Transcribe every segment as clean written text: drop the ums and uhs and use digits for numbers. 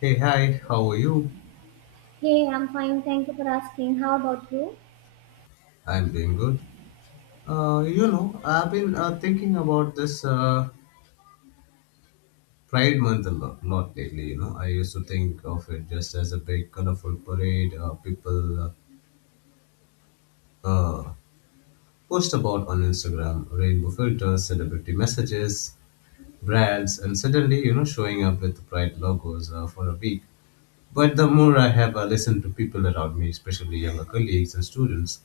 Hey, hi, how are you? Hey, I'm fine. Thank you for asking. How about you? I'm doing good. You know, I've been thinking about this Pride Month a lot lately. You know, I used to think of it just as a big, colorful parade people uh, post about on Instagram, rainbow filters, celebrity messages, brands, and suddenly, you know, showing up with Pride logos for a week. But the more I have listened to people around me, especially younger colleagues and students,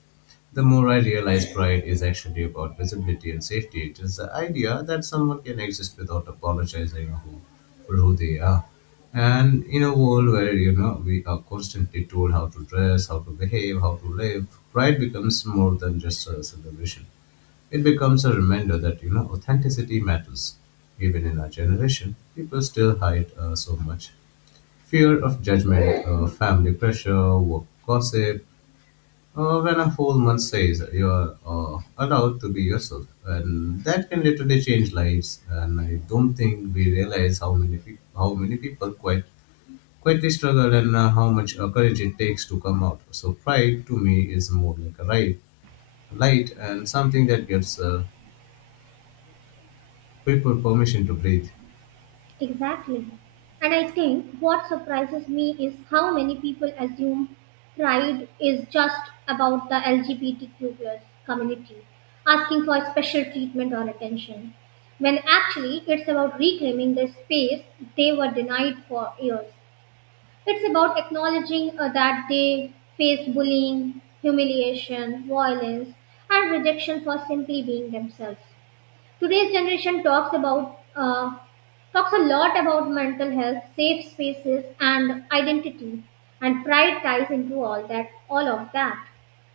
the more I realize pride is actually about visibility and safety. It is the idea that someone can exist without apologizing for who they are. And in a world where you know we are constantly told how to dress, how to behave, how to live, pride becomes more than just a celebration. It becomes a reminder that you know authenticity matters. Even in our generation, people still hide so much. Fear of judgment, family pressure, work gossip, when a whole month says you're allowed to be yourself. And that can literally change lives. And I don't think we realize how many people quite quietly struggle and how much courage it takes to come out. So pride to me is more like a light and something that gives people permission to breathe. Exactly. And I think what surprises me is how many people assume pride is just about the LGBTQ plus community, asking for special treatment or attention, when actually it's about reclaiming the space they were denied for years. It's about acknowledging that they faced bullying, humiliation, violence, and rejection for simply being themselves. Today's generation talks a lot about mental health, safe spaces, and identity, and pride ties into all of that.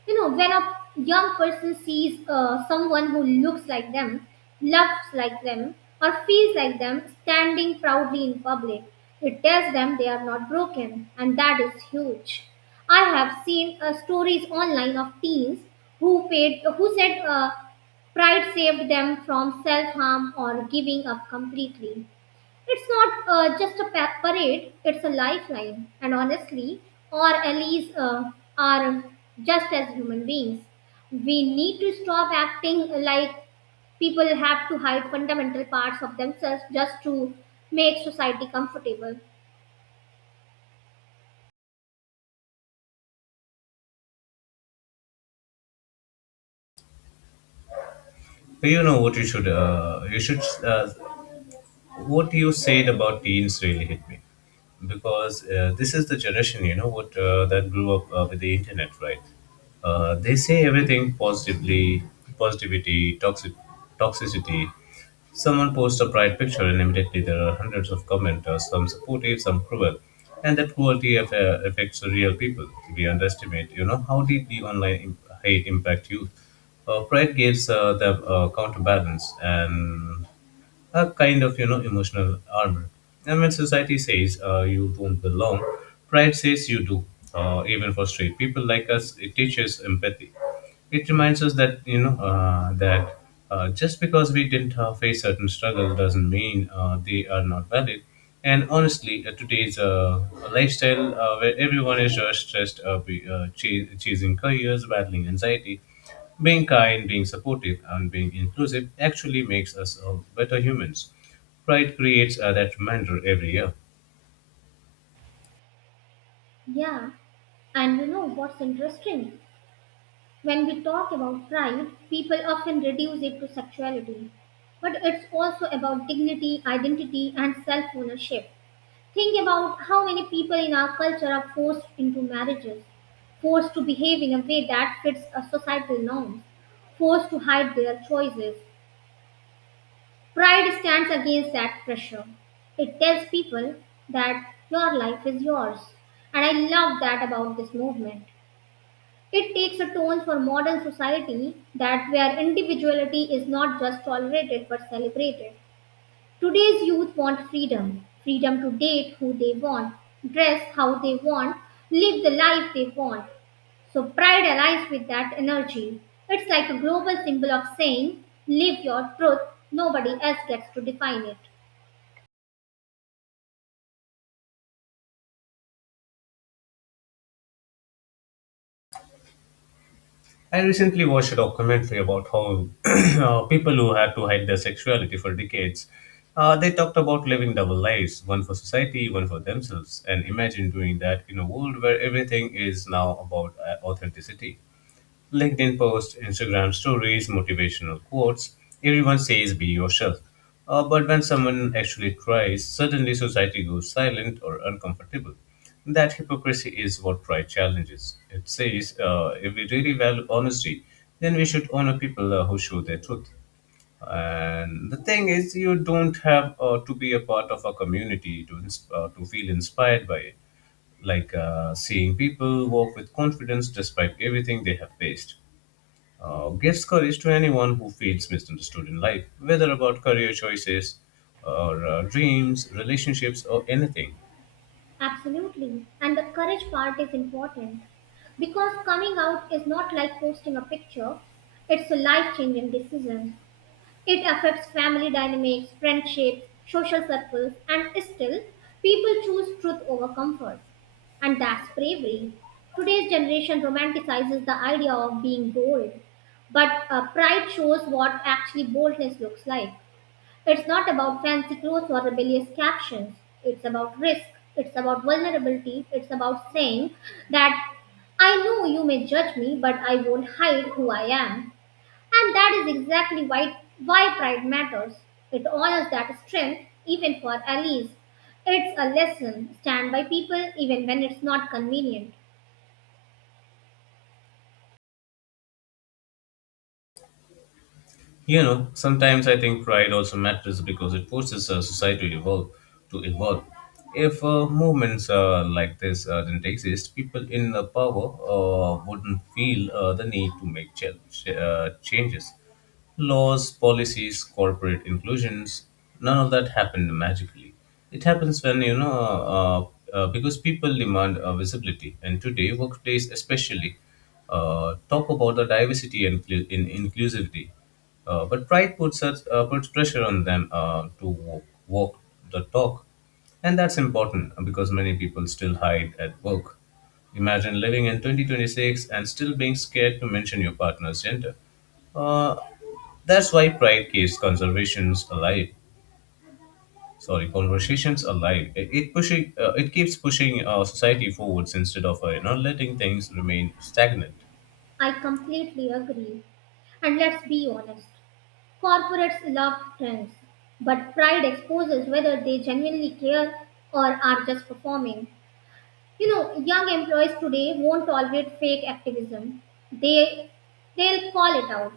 You know, when a young person sees someone who looks like them, loves like them, or feels like them standing proudly in public, it tells them they are not broken, and that is huge. I have seen stories online of teens who said Pride saved them from self harm or giving up completely. It's not just a parade, it's a lifeline. And honestly, our allies are just as human beings. We need to stop acting like people have to hide fundamental parts of themselves just to make society comfortable. You know what you should what you said about teens really hit me because this is the generation you know what that grew up with the internet, right? They say everything positively positivity toxicity. Someone posts a pride picture and immediately there are hundreds of commenters, some supportive, some cruel, and that cruelty affects the real people. We underestimate you know how deeply online hate impact youth. Pride gives them a counterbalance and a kind of you know emotional armor. And when society says you don't belong, pride says you do. Even for straight people like us, it teaches empathy. It reminds us that you know that just because we didn't face certain struggle doesn't mean they are not valid. And honestly today's lifestyle where everyone is just stressed chasing careers, battling anxiety, being kind, being supportive, and being inclusive actually makes us better humans. Pride creates that reminder every year. Yeah, and you know what's interesting? When we talk about pride, people often reduce it to sexuality. But it's also about dignity, identity, and self ownership. Think about how many people in our culture are forced into marriages, forced to behave in a way that fits a societal norms, forced to hide their choices. Pride stands against that pressure. It tells people that your life is yours. And I love that about this movement. It takes a tone for modern society that where individuality is not just tolerated but celebrated. Today's youth want freedom to date who they want, dress how they want, live the life they want. So pride aligns with that energy. It's like a global symbol of saying, live your truth, nobody else gets to define it. I recently watched a documentary about how people who had to hide their sexuality for decades, they talked about living double lives, one for society, one for themselves, and imagine doing that in a world where everything is now about authenticity. LinkedIn posts, Instagram stories, motivational quotes. Everyone says be yourself. But when someone actually tries, suddenly society goes silent or uncomfortable. That hypocrisy is what pride challenges. It says if we really value honesty, then we should honor people who show their truth. And the thing is, you don't have to be a part of a community to to feel inspired by it. Like seeing people walk with confidence despite everything they have faced. Gives courage to anyone who feels misunderstood in life, whether about career choices or dreams, relationships, or anything. Absolutely. And the courage part is important because coming out is not like posting a picture, it's a life changing decision. It affects family dynamics, friendships, social circles, and still, people choose truth over comfort. And that's bravery. Today's generation romanticizes the idea of being bold, but pride shows what actually boldness looks like. It's not about fancy clothes or rebellious captions. It's about risk. It's about vulnerability. It's about saying that I know you may judge me, but I won't hide who I am. And that is exactly why pride matters. It honors that strength, even for allies. It's a lesson. Stand by people even when it's not convenient. You know, sometimes I think pride also matters because it forces society to evolve. To evolve, if movements like this didn't exist, people in power wouldn't feel the need to make changes. Laws, policies, corporate inclusions, none of that happened magically. It happens when you know, because people demand visibility, and today workplace especially talk about the diversity and inclu- in inclusivity, but pride puts such puts pressure on them to walk the talk, and that's important because many people still hide at work. Imagine living in 2026 and still being scared to mention your partner's gender. Uh, that's why pride keeps conservations alive. Sorry, conversations alive. It pushing it keeps pushing society forwards instead of you know letting things remain stagnant. I completely agree. And let's be honest. Corporates love trends, but pride exposes whether they genuinely care or are just performing. You know, young employees today won't tolerate fake activism. They they'll call it out.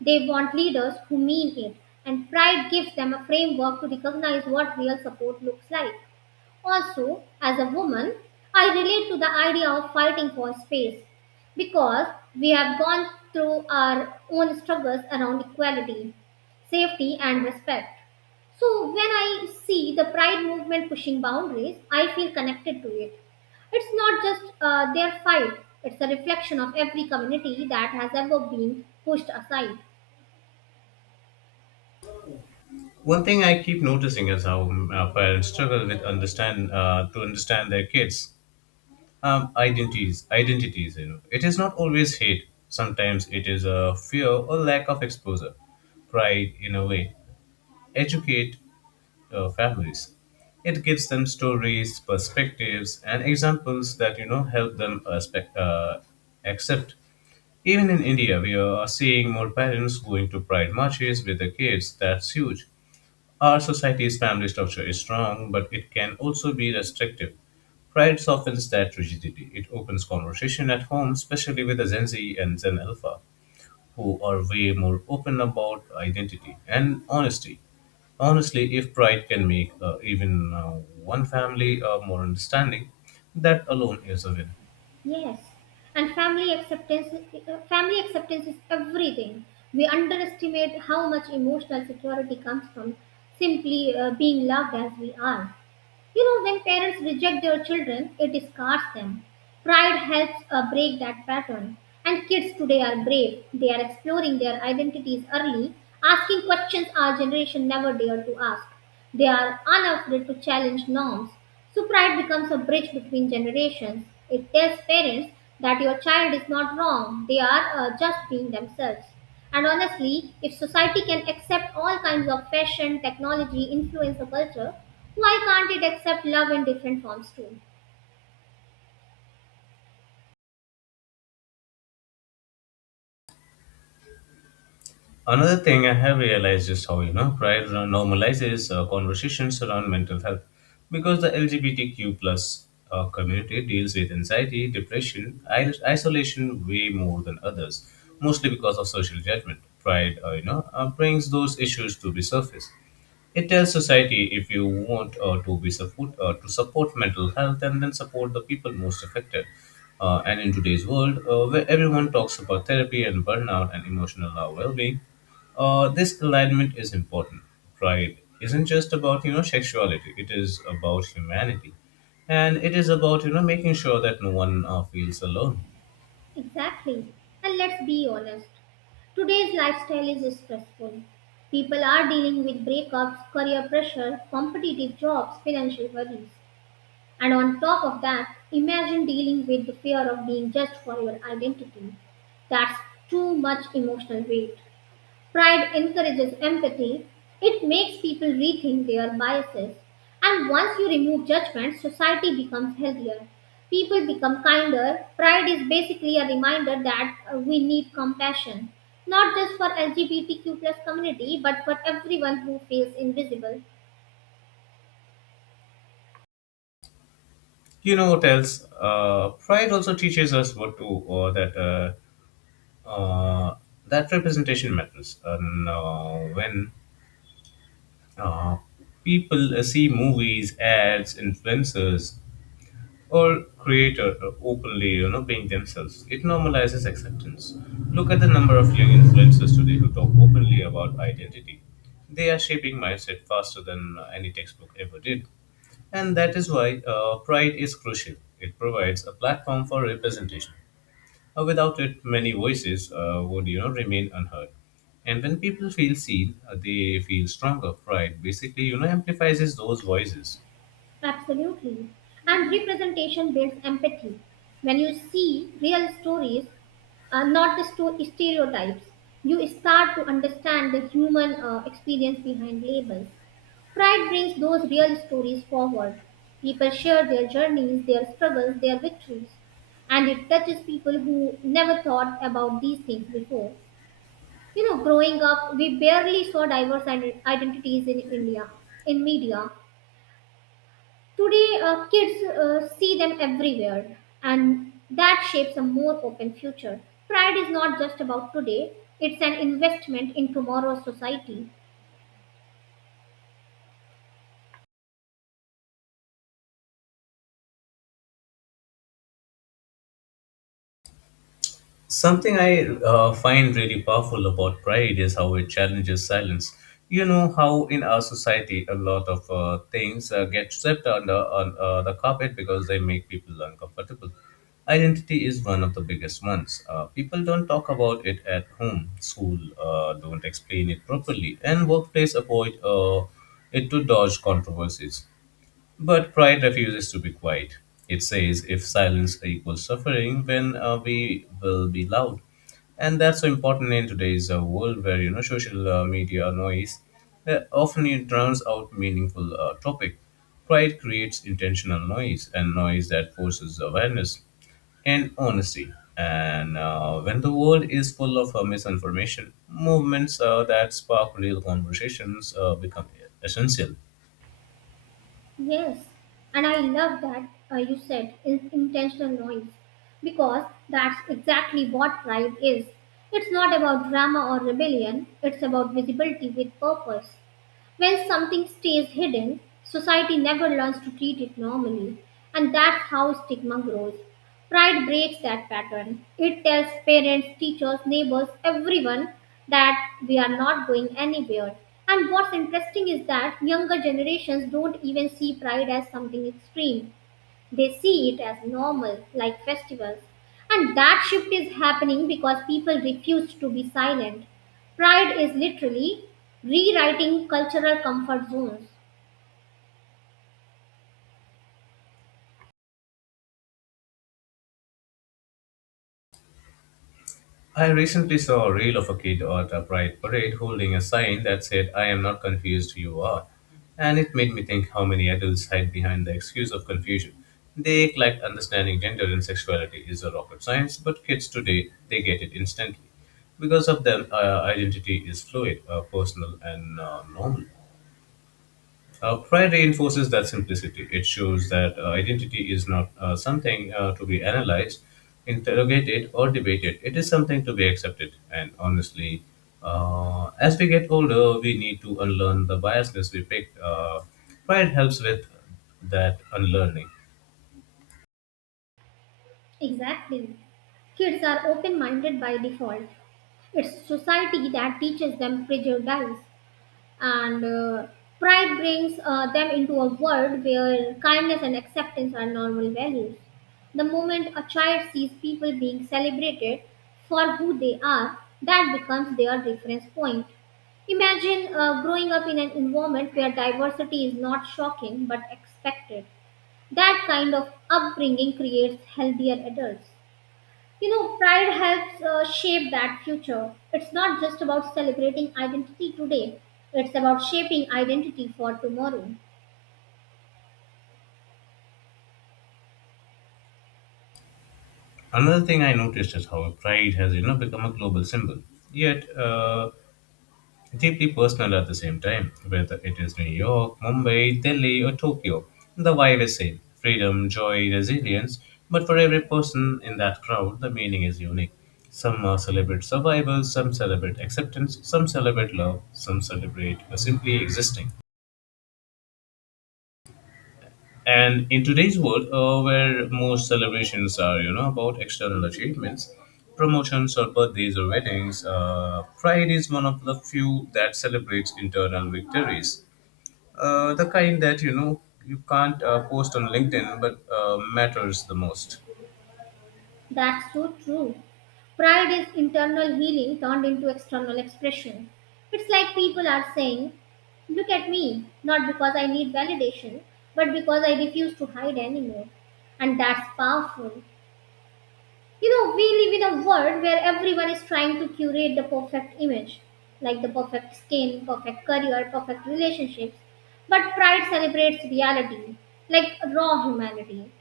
They want leaders who mean it, and pride gives them a framework to recognize what real support looks like. Also, as a woman, I relate to the idea of fighting for space because we have gone through our own struggles around equality, safety, and respect. So, when I see the pride movement pushing boundaries, I feel connected to it. It's not just their fight, it's a reflection of every community that has ever been pushed aside. One thing I keep noticing is how parents struggle with understand to understand their kids' identities. Identities, you know, it is not always hate. Sometimes it is a fear or lack of exposure. Pride, in a way, educate families. It gives them stories, perspectives, and examples that you know help them accept. Even in India, we are seeing more parents going to pride marches with their kids. That's huge. Our society's family structure is strong, but it can also be restrictive. Pride softens that rigidity. It opens conversation at home, especially with the Gen Z and Gen Alpha, who are way more open about identity and honesty. Honestly, if pride can make even one family more understanding, that alone is a win. Yes, and family acceptance is everything. We underestimate how much emotional security comes from simply being loved as we are. You know, when parents reject their children, it scars them. Pride helps break that pattern. And kids today are brave. They are exploring their identities early, asking questions our generation never dared to ask. They are unafraid to challenge norms. So, pride becomes a bridge between generations. It tells parents that your child is not wrong, they are just being themselves. And honestly, if society can accept all kinds of fashion, technology, influencer culture, why can't it accept love in different forms too? Another thing I have realized is how you know pride normalizes conversations around mental health, because the LGBTQ plus community deals with anxiety, depression, isolation way more than others, mostly because of social judgment. Pride, you know, brings those issues to the surface. It tells society if you want to support mental health, and then support the people most affected. And in today's world, where everyone talks about therapy and burnout and emotional well-being, this alignment is important. Pride isn't just about you know sexuality; it is about humanity, and it is about you know making sure that no one feels alone. Exactly. And let's be honest. Today's lifestyle is stressful. People are dealing with breakups, career pressure, competitive jobs, financial worries. And on top of that, imagine dealing with the fear of being judged for your identity. That's too much emotional weight. Pride encourages empathy, it makes people rethink their biases, and once you remove judgment, society becomes healthier. People become kinder. Pride is basically a reminder that we need compassion, not just for LGBTQ plus community, but for everyone who feels invisible. You know what else? Pride also teaches us what to or that uh, that representation matters. And when uh, people see movies, ads, influencers, or creator openly, you know, being themselves, it normalizes acceptance. Look at the number of young influencers today who talk openly about identity. They are shaping mindset faster than any textbook ever did. And that is why Pride is crucial. It provides a platform for representation. Without it, many voices would you know remain unheard. And when people feel seen, they feel stronger. Pride basically you know amplifies those voices. Absolutely. And representation builds empathy. When you see real stories, not the stereotypes. You start to understand the human experience behind labels. Pride brings those real stories forward. People share their journeys, their struggles, their victories, and it touches people who never thought about these things before. You know, growing up, we barely saw diverse identities in India, in media. Today, kids see them everywhere, and that shapes a more open future. Pride is not just about today, it's an investment in tomorrow's society. Something I find really powerful about pride is how it challenges silence. You know how in our society a lot of things get swept under the carpet because they make people uncomfortable. Identity is one of the biggest ones. People don't talk about it at home, school, don't explain it properly, and workplace avoid it to dodge controversies. But pride refuses to be quiet. It says if silence equals suffering, then we will be loud. And that's so important in today's world where you know social media noise often it drowns out meaningful topic. Pride creates intentional noise, and noise that forces awareness and honesty. And when the world is full of misinformation, movements that spark real conversations become essential. Yes, and I love that you said intentional noise because that's exactly what pride is. It's not about drama or rebellion, it's about visibility with purpose. When something stays hidden, society never learns to treat it normally, and that's how stigma grows. Pride breaks that pattern. It tells parents, teachers, neighbors, everyone that we are not going anywhere. And what's interesting is that younger generations don't even see pride as something extreme. They see it as normal, like festivals. And that shift is happening because people refuse to be silent. Pride is literally rewriting cultural comfort zones. I recently saw a reel of a kid at a pride parade holding a sign that said, I am not confused, you are. And it made me think how many adults hide behind the excuse of confusion. They act like understanding gender and sexuality is a rocket science, but kids today, they get it instantly. Because of them, identity is fluid, personal, and normal. Pride reinforces that simplicity. It shows that identity is not something to be analyzed, interrogated, or debated. It is something to be accepted. And honestly, as we get older, we need to unlearn the biasness we picked. Pride helps with that unlearning. Exactly. Kids are open minded by default. It's society that teaches them prejudice. And Pride brings them into a world where kindness and acceptance are normal values. The moment a child sees people being celebrated for who they are, that becomes their reference point. Imagine growing up in an environment where diversity is not shocking but expected. That kind of upbringing creates healthier adults. You know, pride helps shape that future. It's not just about celebrating identity today, it's about shaping identity for tomorrow. Another thing I noticed is how pride has you know become a global symbol. Yet deeply personal at the same time. Whether it is New York, Mumbai, Delhi, or Tokyo, the vibe is same freedom, joy, resilience. But for every person in that crowd, the meaning is unique. Some celebrate survival, some celebrate acceptance, some celebrate love, some celebrate simply existing. And in today's world, where most celebrations are, you know, about external achievements, promotions or birthdays or weddings, Pride is one of the few that celebrates internal victories. The kind that you know you can't post on LinkedIn, but matters the most. That's so true. Pride is internal healing turned into external expression. It's like people are saying, look at me, not because I need validation, but because I refuse to hide anymore. And that's powerful. You know, we live in a world where everyone is trying to curate the perfect image, like the perfect skin, perfect career, perfect relationships. But pride celebrates reality, like raw humanity,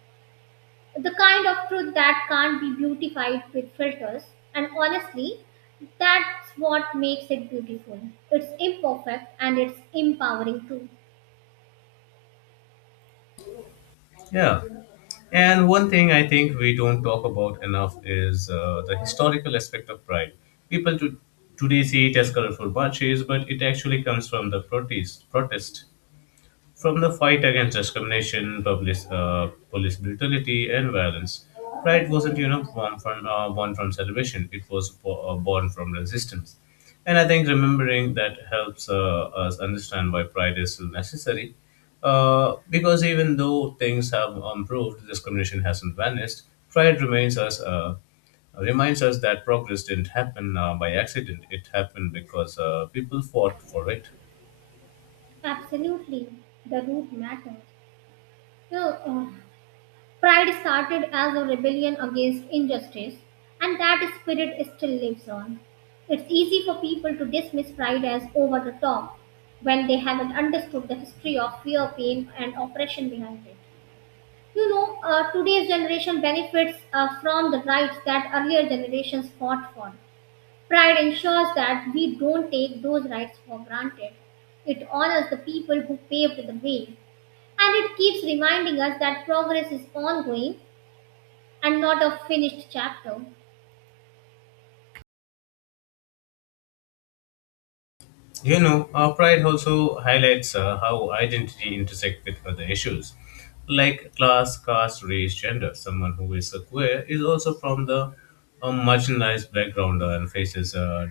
the kind of truth that can't be beautified with filters. And honestly, that's what makes it beautiful. It's imperfect and it's empowering too. Yeah, and one thing I think we don't talk about enough is the historical aspect of pride. People to, today see it as colorful marches, but it actually comes from the protest. From the fight against discrimination, police brutality, and violence, pride wasn't you know born from celebration. It was born from resistance, and I think remembering that helps us understand why pride is still necessary. Because even though things have improved, discrimination hasn't vanished. Pride remains us. Reminds us that progress didn't happen by accident. It happened because people fought for it. Absolutely, the root matters. You know, uh, Pride started as a rebellion against injustice, and that spirit still lives on. It's easy for people to dismiss pride as over the top when they haven't understood the history of fear, pain, and oppression behind it. You know, today's generation benefits from the rights that earlier generations fought for. Pride ensures that we don't take those rights for granted. It honors the people who paved the way, and it keeps reminding us that progress is ongoing and not a finished chapter. Pride also highlights how identity intersect with other issues, like class, caste, race, gender. Someone who is a queer is also from the marginalized background and faces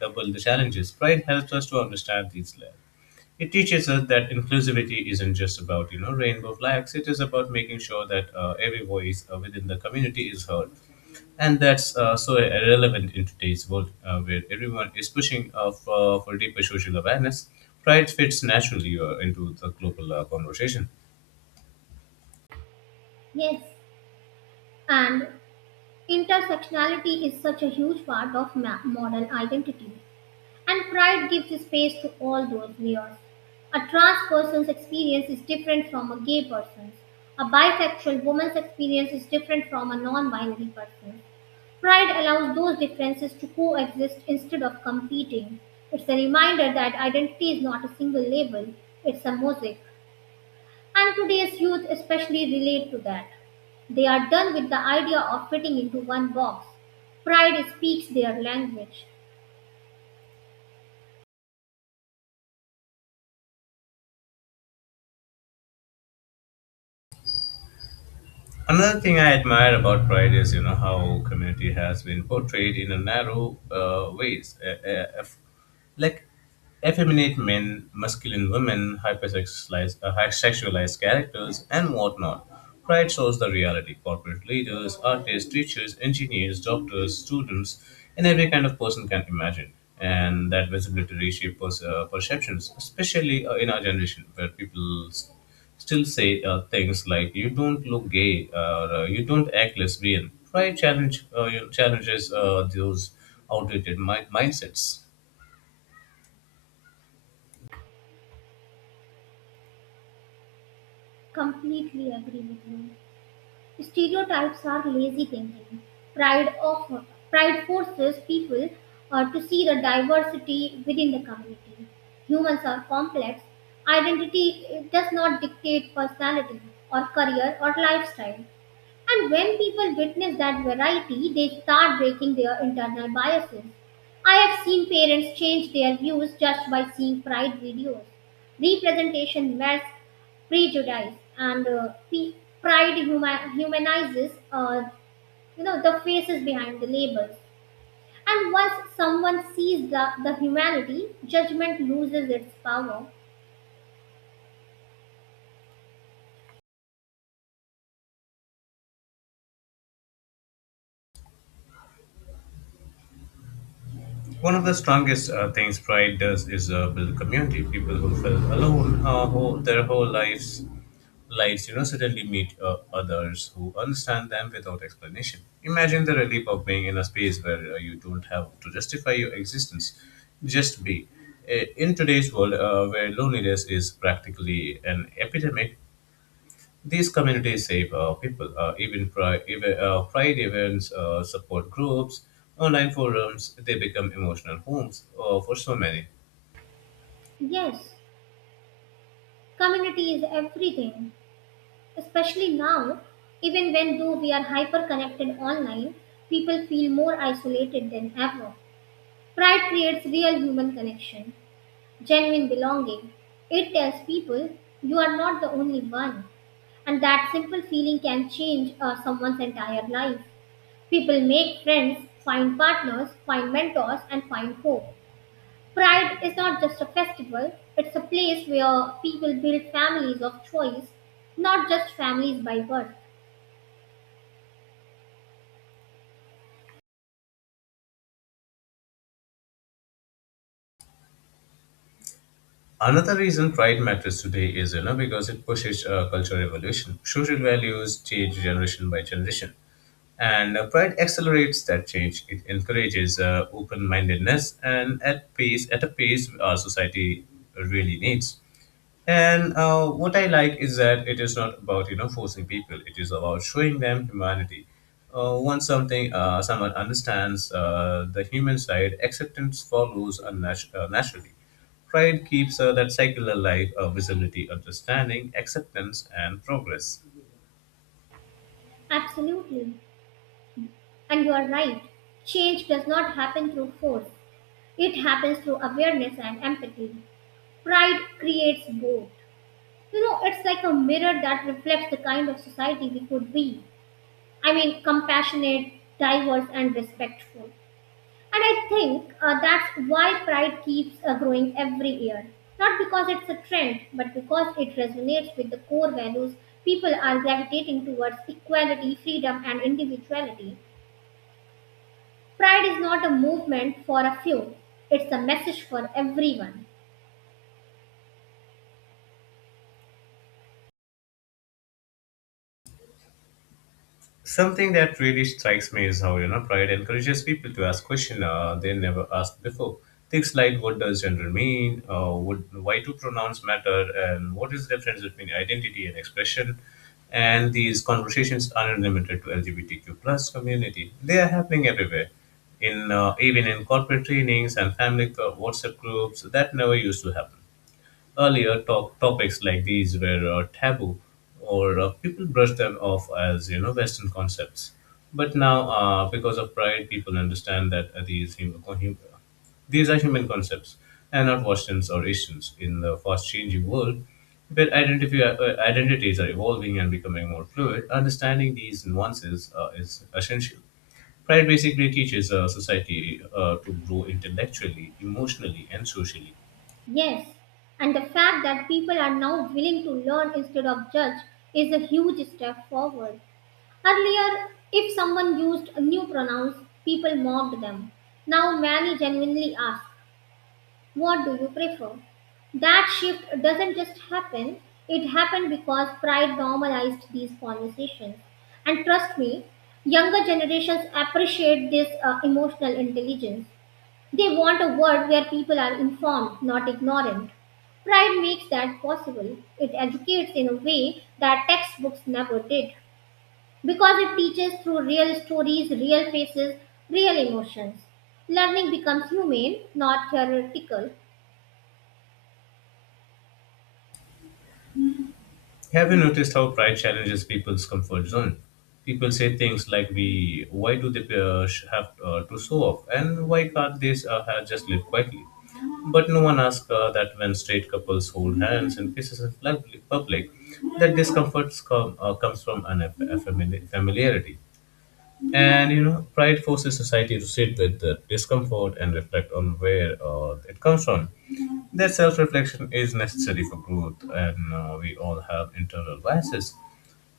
double the challenges. Pride helps us to understand these layers. It teaches us that inclusivity isn't just about rainbow flags. It is about making sure that every voice within the community is heard, and that's so relevant in today's world where everyone is pushing for deeper social awareness. Pride fits naturally into the global conversation. Yes, and intersectionality is such a huge part of modern identity, and pride gives space to all those layers. A trans person's experience is different from a gay person's. A bisexual woman's experience is different from a non binary person. Pride allows those differences to coexist instead of competing. It's a reminder that identity is not a single label, it's a mosaic. And today's youth especially relate to that. They are done with the idea of fitting into one box. Pride speaks their language. Another thing I admire about Pride is, how community has been portrayed in a narrow ways, like effeminate men, masculine women, hypersexualized, sexualized characters, and whatnot. Pride shows the reality. Corporate leaders, artists, teachers, engineers, doctors, students, and every kind of person can imagine. And that visibility reshapes perceptions, especially in our generation, where people still say things like "you don't look gay" or "you don't act lesbian." Pride challenges those outdated mindsets. Completely agree with you. Stereotypes are lazy thinking. Pride of Pride forces people to see the diversity within the community. Humans are complex. Identity does not dictate personality or career or lifestyle. And when people witness that variety, they start breaking their internal biases. I have seen parents change their views just by seeing pride videos. Representation masks prejudice, and pride humanizes, the faces behind the labels. And once someone sees the humanity, judgment loses its power. One of the strongest things pride does is build community. People who feel alone who, their whole lives, suddenly meet others who understand them without explanation. Imagine the relief of being in a space where you don't have to justify your existence, just be. In today's world, where loneliness is practically an epidemic, these communities save people, even, pri- even pride events, support groups, online forums, they become emotional homes for so many. Yes, community is everything. Especially now, even when though we are hyper connected online, people feel more isolated than ever. Pride creates real human connection, genuine belonging. It tells people you are not the only one. And that simple feeling can change someone's entire life. People make friends, find partners, find mentors, and find hope. Pride is not just a festival, it's a place where people build families of choice, not just families by birth. Another reason pride matters today is because it pushes cultural evolution. Social values change generation by generation. And Pride accelerates that change. It encourages open mindedness and at a pace our society really needs. And What I like is that it is not about forcing people. It is about showing them humanity. Once something someone understands the human side, acceptance follows naturally. Pride keeps that cycle alive: visibility, understanding, acceptance, and progress. Absolutely. And you are right. Change does not happen through force, it happens through awareness and empathy. Pride creates both. You know, it's like a mirror that reflects the kind of society we could be. I mean, compassionate, diverse, and respectful. And I think that's why pride keeps growing every year. Not because it's a trend, but because it resonates with the core values people are gravitating towards equality, freedom, and individuality. Pride is not a movement for a few, it's a message for everyone. Something that really strikes me is how pride encourages people to ask questions they never asked before. Things like what does gender mean, why do pronouns matter, and what is the difference between identity and expression. And these conversations aren't limited to LGBTQ plus community; they are happening everywhere, in even in corporate trainings and family WhatsApp groups that never used to happen. Earlier, topics like these were taboo, or people brushed them off as Western concepts. But now, because of pride, people understand that these are human concepts and not questions or issues. In the fast-changing world, where identities are evolving and becoming more fluid, understanding these nuances is essential. Pride basically teaches a society to grow intellectually, emotionally, and socially. Yes, and the fact that people are now willing to learn instead of judge is a huge step forward. Earlier, if someone used new pronouns, people mocked them. Now, many genuinely ask, what do you prefer? That shift doesn't just happen, it happened because pride normalized these conversations. And trust me, younger generations appreciate this emotional intelligence. They want a world where people are informed, not ignorant. Pride makes that possible. It educates in a way that textbooks never did because it teaches through real stories, real faces, real emotions. Learning becomes humane, not theoretical. Have you noticed how pride challenges people's comfort zone? People say things like, " why do they have to show off, and why can't they have just live quietly?" But no one asks that when straight couples hold hands and kisses in public. That discomfort comes from an familiarity. And pride forces society to sit with the discomfort and reflect on where it comes from. That self reflection is necessary for growth, and we all have internal biases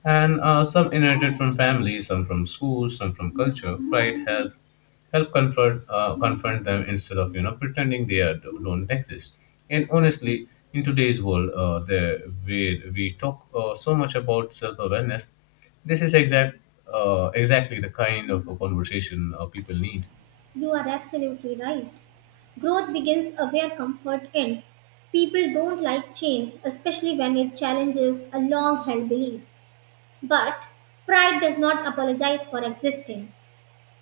and some inherited from family, some from school, some from culture. Pride has helped confront them instead of pretending don't exist. And honestly, in today's world, there we talk so much about self awareness. This is exactly the kind of a conversation people need. You are absolutely right. Growth begins where comfort ends. People don't like change, especially when it challenges a long held beliefs. But pride does not apologize for existing.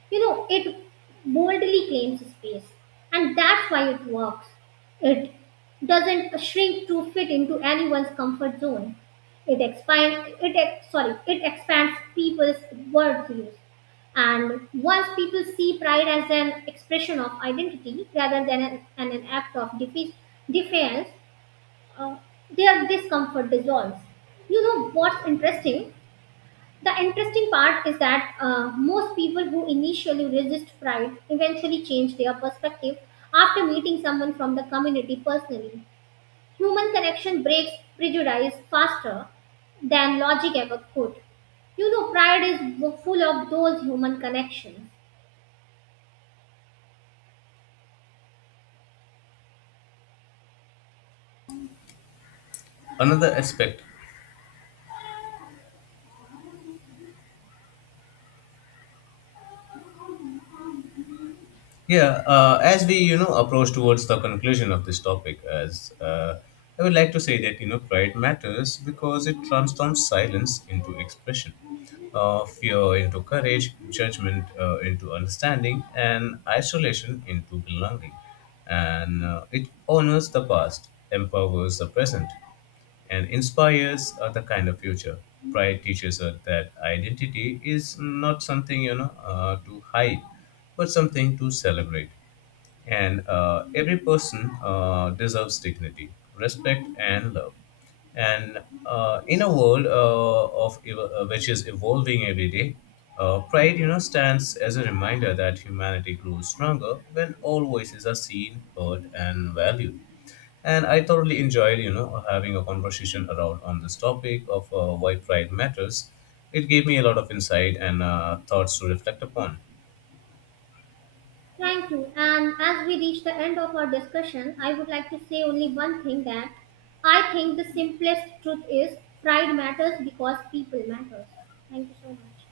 You know, it boldly claims space, and that's why it works. It doesn't shrink to fit into anyone's comfort zone. It expands. It ex- sorry. It expands people's worldviews. And once people see pride as an expression of identity rather than an act of defiance, uh, their discomfort dissolves. You know what's interesting? The interesting part is that most people who initially resist Pride eventually change their perspective after meeting someone from the community personally. Human connection breaks prejudice faster than logic ever could. You know, Pride is full of those human connections. Another aspect Yeah, as we approach towards the conclusion of this topic, as I would like to say that pride matters because it transforms silence into expression, fear into courage, judgment into understanding, and isolation into belonging, and it honors the past, empowers the present, and inspires the kind of future. Pride teaches us that identity is not something to hide, but something to celebrate. And every person deserves dignity, respect, and love. And in a world which is evolving every day, pride, stands as a reminder that humanity grows stronger when all voices are seen, heard, and valued. And I thoroughly enjoyed having a conversation around on this topic of why pride matters. It gave me a lot of insight and thoughts to reflect upon. Thank you. And as we reach the end of our discussion, I would like to say only one thing that I think the simplest truth is pride matters because people matter. Thank you so much.